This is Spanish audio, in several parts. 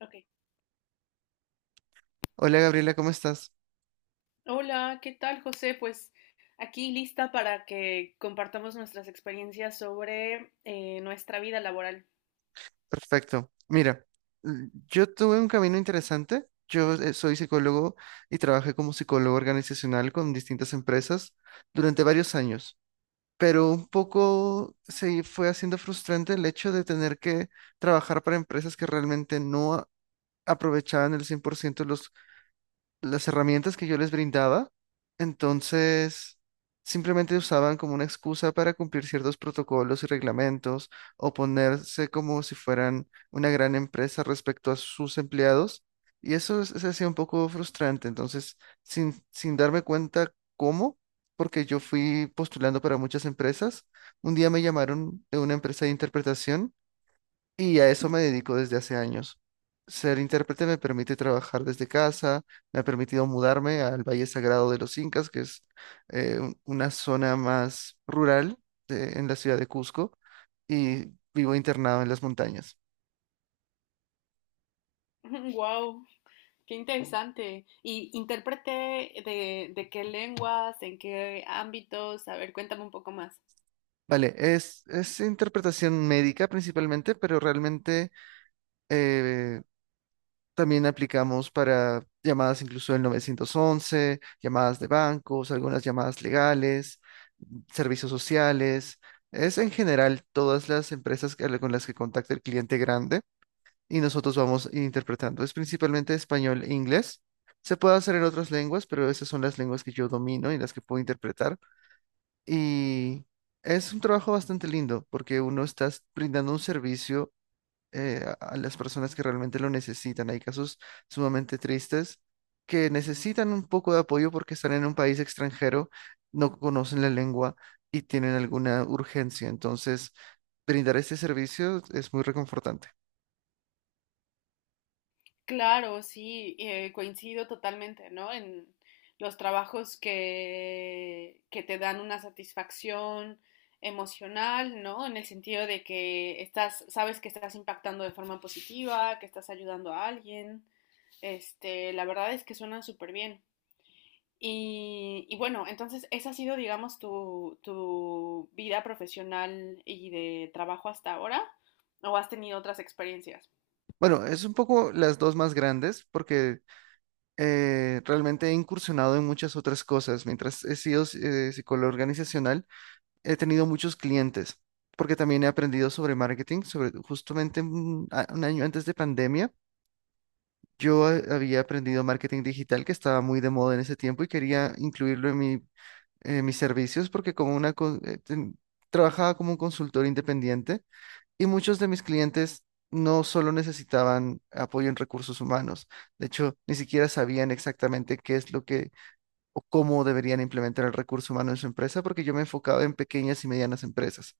Ok. Hola Gabriela, ¿cómo estás? Hola, ¿qué tal, José? Pues aquí lista para que compartamos nuestras experiencias sobre nuestra vida laboral. Perfecto. Mira, yo tuve un camino interesante. Yo soy psicólogo y trabajé como psicólogo organizacional con distintas empresas durante varios años, pero un poco se fue haciendo frustrante el hecho de tener que trabajar para empresas que realmente no a- aprovechaban el 100% los las herramientas que yo les brindaba. Entonces simplemente usaban como una excusa para cumplir ciertos protocolos y reglamentos, o ponerse como si fueran una gran empresa respecto a sus empleados. Y se hacía un poco frustrante. Entonces, sin darme cuenta cómo, porque yo fui postulando para muchas empresas, un día me llamaron de una empresa de interpretación, y a eso me dedico desde hace años. Ser intérprete me permite trabajar desde casa, me ha permitido mudarme al Valle Sagrado de los Incas, que es una zona más rural en la ciudad de Cusco, y vivo internado en las montañas. Wow, qué interesante. Y intérprete de qué lenguas, en qué ámbitos. A ver, cuéntame un poco más. Vale, es interpretación médica principalmente, pero realmente eh, también aplicamos para llamadas incluso del 911, llamadas de bancos, algunas llamadas legales, servicios sociales. Es en general todas con las que contacta el cliente grande y nosotros vamos interpretando. Es principalmente español e inglés. Se puede hacer en otras lenguas, pero esas son las lenguas que yo domino y las que puedo interpretar. Y es un trabajo bastante lindo porque uno está brindando un servicio a las personas que realmente lo necesitan. Hay casos sumamente tristes que necesitan un poco de apoyo porque están en un país extranjero, no conocen la lengua y tienen alguna urgencia. Entonces, brindar este servicio es muy reconfortante. Claro, sí, coincido totalmente, ¿no? En los trabajos que te dan una satisfacción emocional, ¿no? En el sentido de que estás, sabes que estás impactando de forma positiva, que estás ayudando a alguien. Este, la verdad es que suenan súper bien. Y bueno, entonces esa ha sido, digamos, tu vida profesional y de trabajo hasta ahora, ¿o has tenido otras experiencias? Bueno, es un poco las dos más grandes porque realmente he incursionado en muchas otras cosas. Mientras he sido psicólogo organizacional, he tenido muchos clientes, porque también he aprendido sobre marketing, sobre justamente un año antes de pandemia. Yo había aprendido marketing digital, que estaba muy de moda en ese tiempo y quería incluirlo en en mis servicios, porque como trabajaba como un consultor independiente, y muchos de mis clientes no solo necesitaban apoyo en recursos humanos. De hecho, ni siquiera sabían exactamente qué es lo que o cómo deberían implementar el recurso humano en su empresa, porque yo me enfocaba en pequeñas y medianas empresas.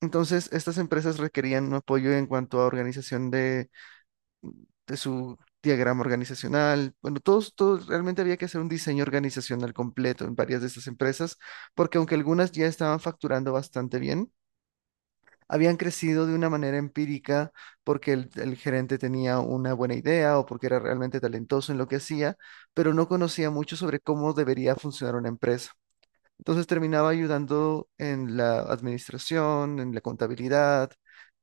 Entonces, estas empresas requerían un apoyo en cuanto a organización de su diagrama organizacional. Bueno, realmente había que hacer un diseño organizacional completo en varias de estas empresas, porque aunque algunas ya estaban facturando bastante bien, habían crecido de una manera empírica porque el gerente tenía una buena idea, o porque era realmente talentoso en lo que hacía, pero no conocía mucho sobre cómo debería funcionar una empresa. Entonces terminaba ayudando en la administración, en la contabilidad,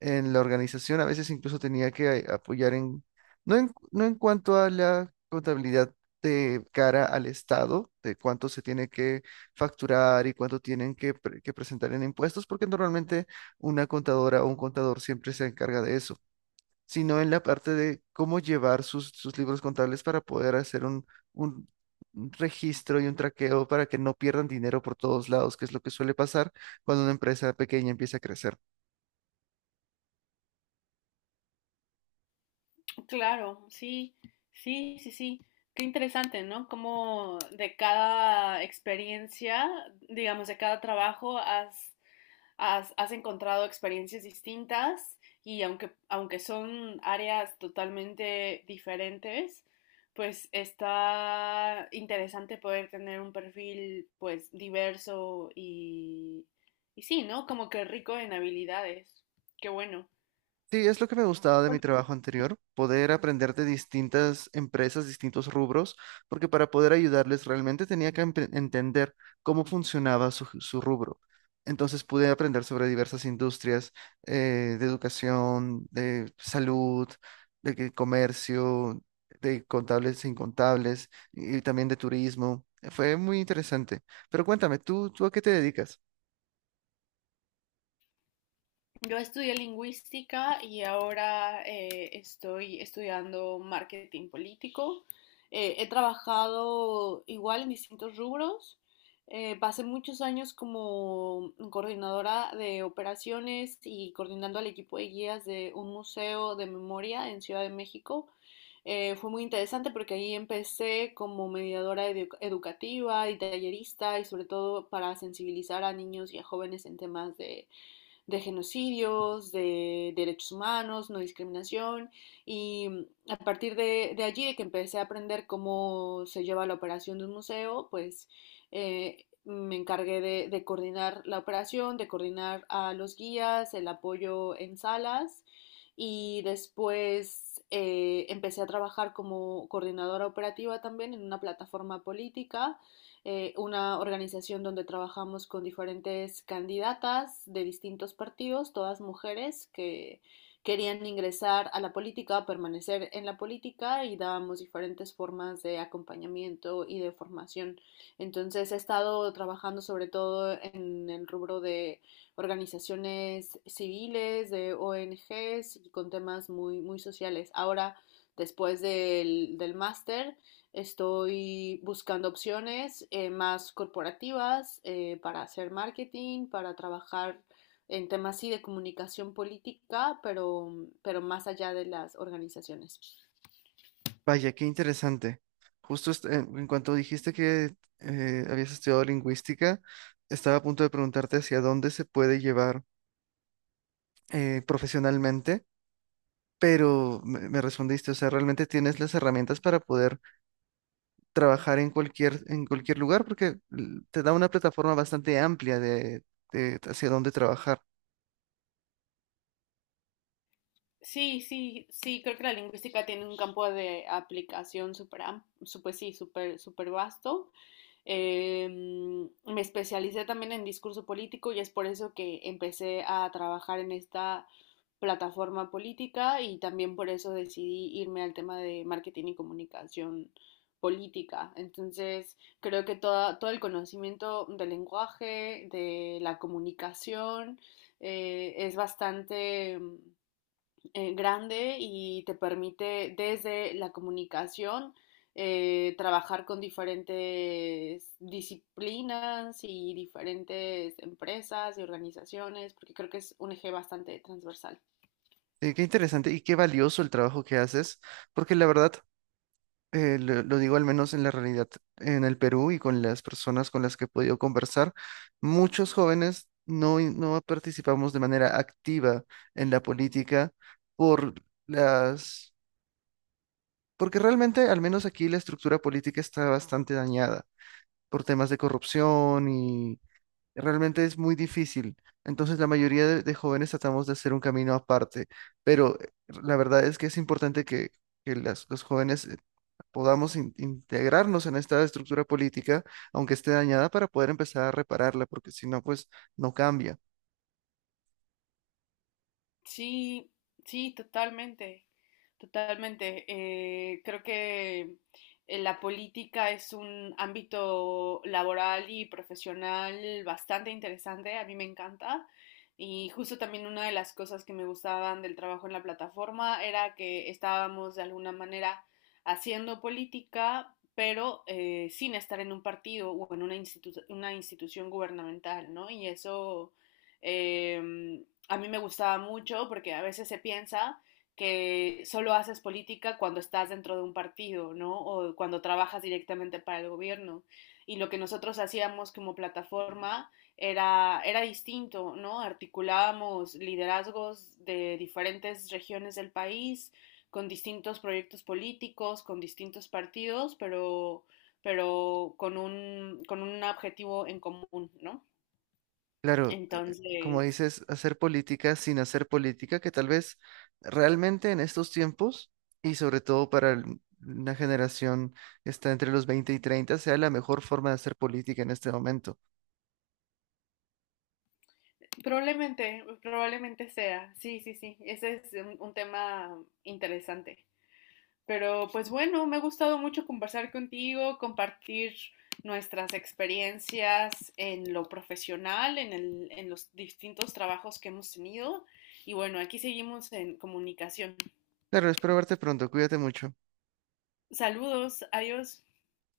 en la organización. A veces incluso tenía que apoyar en, no en cuanto a la contabilidad de cara al Estado, de cuánto se tiene que facturar y cuánto tienen que, que presentar en impuestos, porque normalmente una contadora o un contador siempre se encarga de eso, sino en la parte de cómo llevar sus libros contables, para poder hacer un un registro y un traqueo para que no pierdan dinero por todos lados, que es lo que suele pasar cuando una empresa pequeña empieza a crecer. Claro, sí, sí, sí, sí. Qué interesante, ¿no? Como de cada experiencia, digamos, de cada trabajo, has encontrado experiencias distintas y aunque son áreas totalmente diferentes, pues está interesante poder tener un perfil, pues, diverso y sí, ¿no? Como que rico en habilidades. Qué bueno. Sí, es lo que me gustaba de mi trabajo anterior, poder aprender de distintas empresas, distintos rubros, porque para poder ayudarles realmente tenía que entender cómo funcionaba su rubro. Entonces pude aprender sobre diversas industrias, de educación, de salud, de comercio, de contables e incontables, y también de turismo. Fue muy interesante. Pero cuéntame, tú a qué te dedicas? Yo estudié lingüística y ahora estoy estudiando marketing político. He trabajado igual en distintos rubros. Pasé muchos años como coordinadora de operaciones y coordinando al equipo de guías de un museo de memoria en Ciudad de México. Fue muy interesante porque ahí empecé como mediadora educativa y tallerista y sobre todo para sensibilizar a niños y a jóvenes en temas de genocidios, de derechos humanos, no discriminación. Y a partir de allí, de que empecé a aprender cómo se lleva la operación de un museo, pues me encargué de coordinar la operación, de coordinar a los guías, el apoyo en salas y después empecé a trabajar como coordinadora operativa también en una plataforma política, una organización donde trabajamos con diferentes candidatas de distintos partidos, todas mujeres que querían ingresar a la política, permanecer en la política y dábamos diferentes formas de acompañamiento y de formación. Entonces he estado trabajando sobre todo en el rubro de organizaciones civiles, de ONGs y con temas muy, muy sociales. Ahora, después del máster, estoy buscando opciones más corporativas para hacer marketing, para trabajar en temas sí de comunicación política, pero más allá de las organizaciones. Vaya, qué interesante. Justo en cuanto dijiste que habías estudiado lingüística, estaba a punto de preguntarte hacia dónde se puede llevar profesionalmente, pero me respondiste. O sea, realmente tienes las herramientas para poder trabajar en cualquier lugar, porque te da una plataforma bastante amplia de hacia dónde trabajar. Sí, sí, sí, creo que la lingüística tiene un campo de aplicación pues sí, súper, súper vasto. Me especialicé también en discurso político y es por eso que empecé a trabajar en esta plataforma política y también por eso decidí irme al tema de marketing y comunicación política. Entonces, creo que todo el conocimiento del lenguaje, de la comunicación, es bastante grande y te permite desde la comunicación trabajar con diferentes disciplinas y diferentes empresas y organizaciones, porque creo que es un eje bastante transversal. Qué interesante y qué valioso el trabajo que haces, porque la verdad lo digo al menos en la realidad en el Perú, y con las personas con las que he podido conversar, muchos jóvenes no participamos de manera activa en la política por las, porque realmente al menos aquí la estructura política está bastante dañada por temas de corrupción, y realmente es muy difícil. Entonces la mayoría de jóvenes tratamos de hacer un camino aparte, pero la verdad es que es importante que los jóvenes podamos integrarnos en esta estructura política, aunque esté dañada, para poder empezar a repararla, porque si no, pues no cambia. Sí, sí, totalmente, totalmente. Creo que la política es un ámbito laboral y profesional bastante interesante, a mí me encanta. Y justo también una de las cosas que me gustaban del trabajo en la plataforma era que estábamos de alguna manera haciendo política, pero sin estar en un partido o en una una institución gubernamental, ¿no? Em, a mí me gustaba mucho porque a veces se piensa que solo haces política cuando estás dentro de un partido, ¿no? O cuando trabajas directamente para el gobierno. Y lo que nosotros hacíamos como plataforma era distinto, ¿no? Articulábamos liderazgos de diferentes regiones del país, con distintos proyectos políticos, con distintos partidos, pero con un objetivo en común, ¿no? Claro, como Entonces, dices, hacer política sin hacer política, que tal vez realmente en estos tiempos, y sobre todo para una generación que está entre los 20 y 30, sea la mejor forma de hacer política en este momento. probablemente, probablemente sea. Sí, sí, sí. Ese es un tema interesante. Pero pues bueno, me ha gustado mucho conversar contigo, compartir nuestras experiencias en lo profesional, en los distintos trabajos que hemos tenido. Y bueno, aquí seguimos en comunicación. Claro, espero verte pronto, cuídate mucho. Saludos, adiós.